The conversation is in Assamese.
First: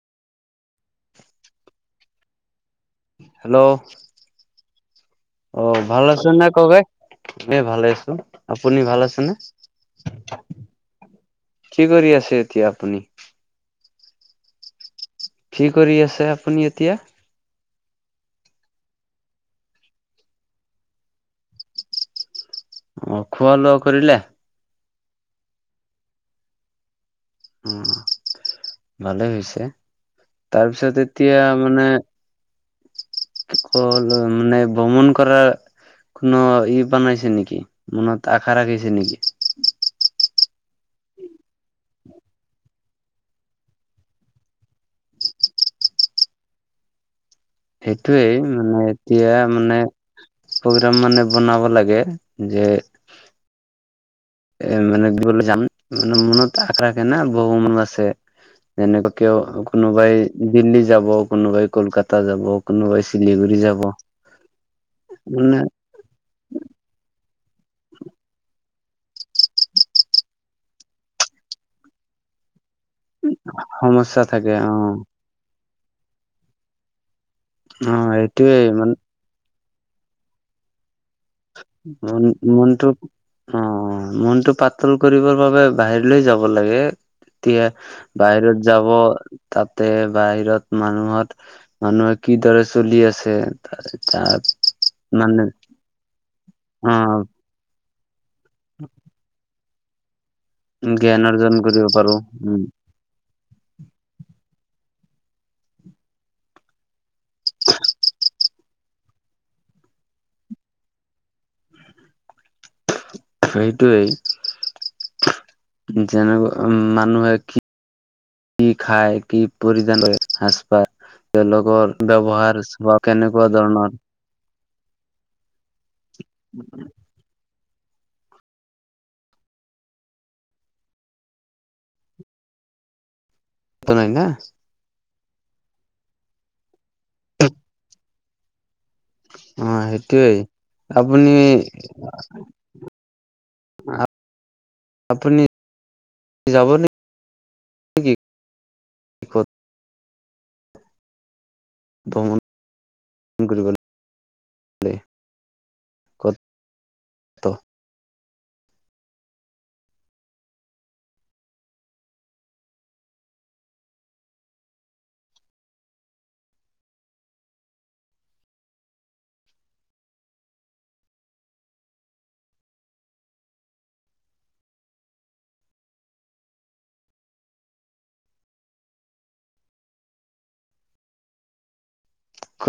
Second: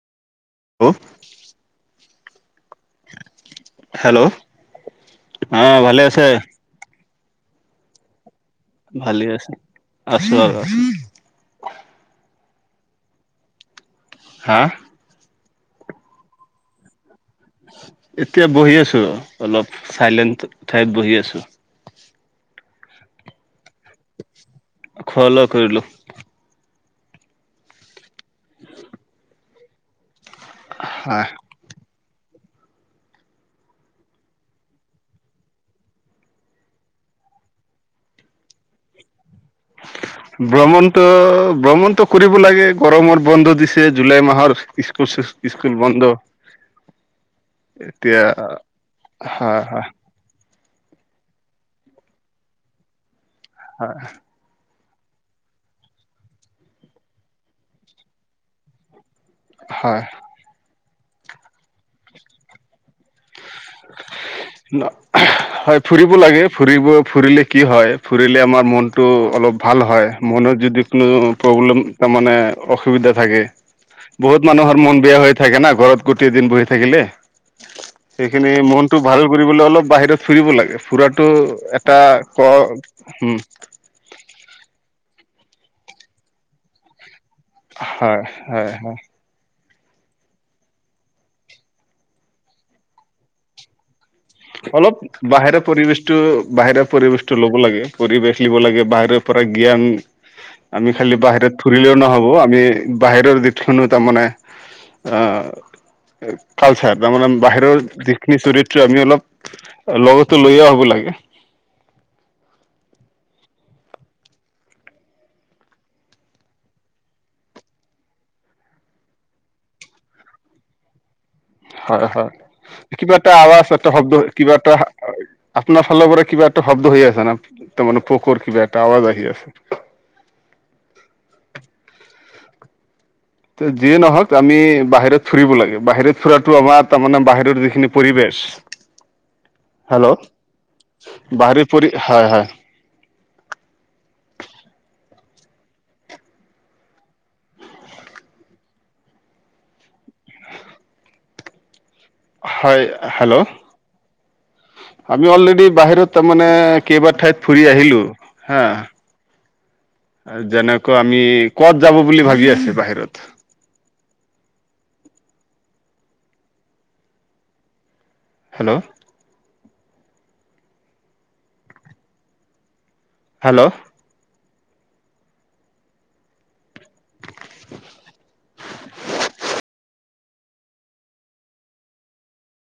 অ [inaudible] হেল্ল'? হেল্ল' অ, ভাল আছে নে ককাই? নে ভালে আছো, আপুনি ভাল ভালে আছেনে? আছে। আছো আৰু আছো। কি কৰি আছে এতিয়া আপুনি? হা'? কি কৰি আছে আপুনি এতিয়া? এতিয়া বহি আছোঁ, অলপ চাইলেণ্ট ঠাইত বহি আছোঁ। অ', খোৱা - লোৱা কৰিলে? খোৱা - লোৱা কৰিলোঁ। উম, ভালেই হৈছে তাৰপিছত হয়। এতিয়া মানে কল মানে ভ্ৰমণ কৰা কোন ই বনাইছে নেকি? মনত আশা ৰাখিছে নেকি? ভ্ৰমণটো, ভ্ৰমণটো কৰিব লাগে, গৰমৰ বন্ধ দিছে জুলাই মাহৰ ইচ স্কুল ছিছ স্কুল বন্ধ। এতিয়া সেইটোৱেই মানে এতিয়া হয় হয় মানে প্ৰগ্ৰাম মানে বনাব লাগে যে হয়। এ মানে [unintelligible] যাম, মানে মনত আশা ৰাখে না বহু মন আছে। যেনেকৈ কিয়, কোনোবাই হয়। দিল্লী যাব, কোনোবাই কলকাতা যাব। কোনোবাই চিলিগুৰি যাব মানে হয় ফুৰিব লাগে, ফুৰিব ফুৰিলে কি হয়? ফুৰিলে আমাৰ মন টো অলপ ভাল হয়। মনত যদি কোনো প্ৰব্লেম তাৰমানে অসুবিধা থাকে। সমস্যা বহুত থাকে অ মানুহৰ মন বেয়া হৈ থাকে নহয় ঘৰত গোটেই দিন বহি থাকিলে। অ সেইখিনি এইটোয়ে মান মনটো ভাল কৰিবলৈ অলপ বাহিৰত ফুৰিব লাগে। ফুৰাত মুন মূ্নটো উম অ' মূ্নটো পাত তোন কৰিবৰ বাবে বাহিৰলৈ যাব লাগে, এতিয়া হয় বাহিৰত হয় যাব হয় তাতে বাহিৰত, মানুহত মানুহে কি দৰে চলি আছে তাৰে তাত অলপ মানে বাহিৰে পৰিবেশটো, বাহিৰে অ পৰিবেশটো ল'ব লাগে, পৰিবে থিব লাগে, বাহিৰৰ পৰা জ্ঞান আমি খালি জ্ঞান অৰ্জন বাহিৰত কৰিব ফুৰিলেও পাৰো নহ'ব উম আমি বাহিৰৰ দেখিলোঁ ন তাৰমানে অ' আ কালচাৰ তাৰমানে বাহিৰৰ যিখিনি চৰিত্ৰ আমি অলপ লগতো লৈয়েও আহিব লাগে। সেইটোৱেই। যেনেকুৱা মানুহে কি কি খাই? কি পৰিধান কৰে? সাজপাৰ, তেওঁলোকৰ হয় হয় ব্যৱহাৰ বা কিবা এটা কেনেকুৱা আৱাজ এটা ধৰণৰ শব্দ কিবা এটা হাই আপোনাৰ ফালৰ পৰা কিবা এটা শব্দ হৈ আছে না, তাৰমানে, পোকৰ কিবা এটা আৱাজ আহি আছে। যিয়ে নাই না নহওক, আমি বাহিৰত ফুৰিব লাগে, বাহিৰত ফুৰাটো আমাৰ, তাৰমানে বাহিৰৰ যিখিনি পৰিৱেশ অ', হেল্ল' সেইটোৱেই আপুনি বাহিৰ পৰি হয় হয় আ, আপুনি, যাবনে ক'ত ভ্ৰমণ হয় হেল্ল? কৰিবলৈ আমি অলৰেডি বাহিৰত, তাৰমানে কেইবা ঠাইত ক'ত ফুৰি আহিলো হা। যেনেকৈ, আমি ক'ত যাব বুলি ভাবি আছে বাহিৰত? হেল্ল? হেল্ল? [inaudible]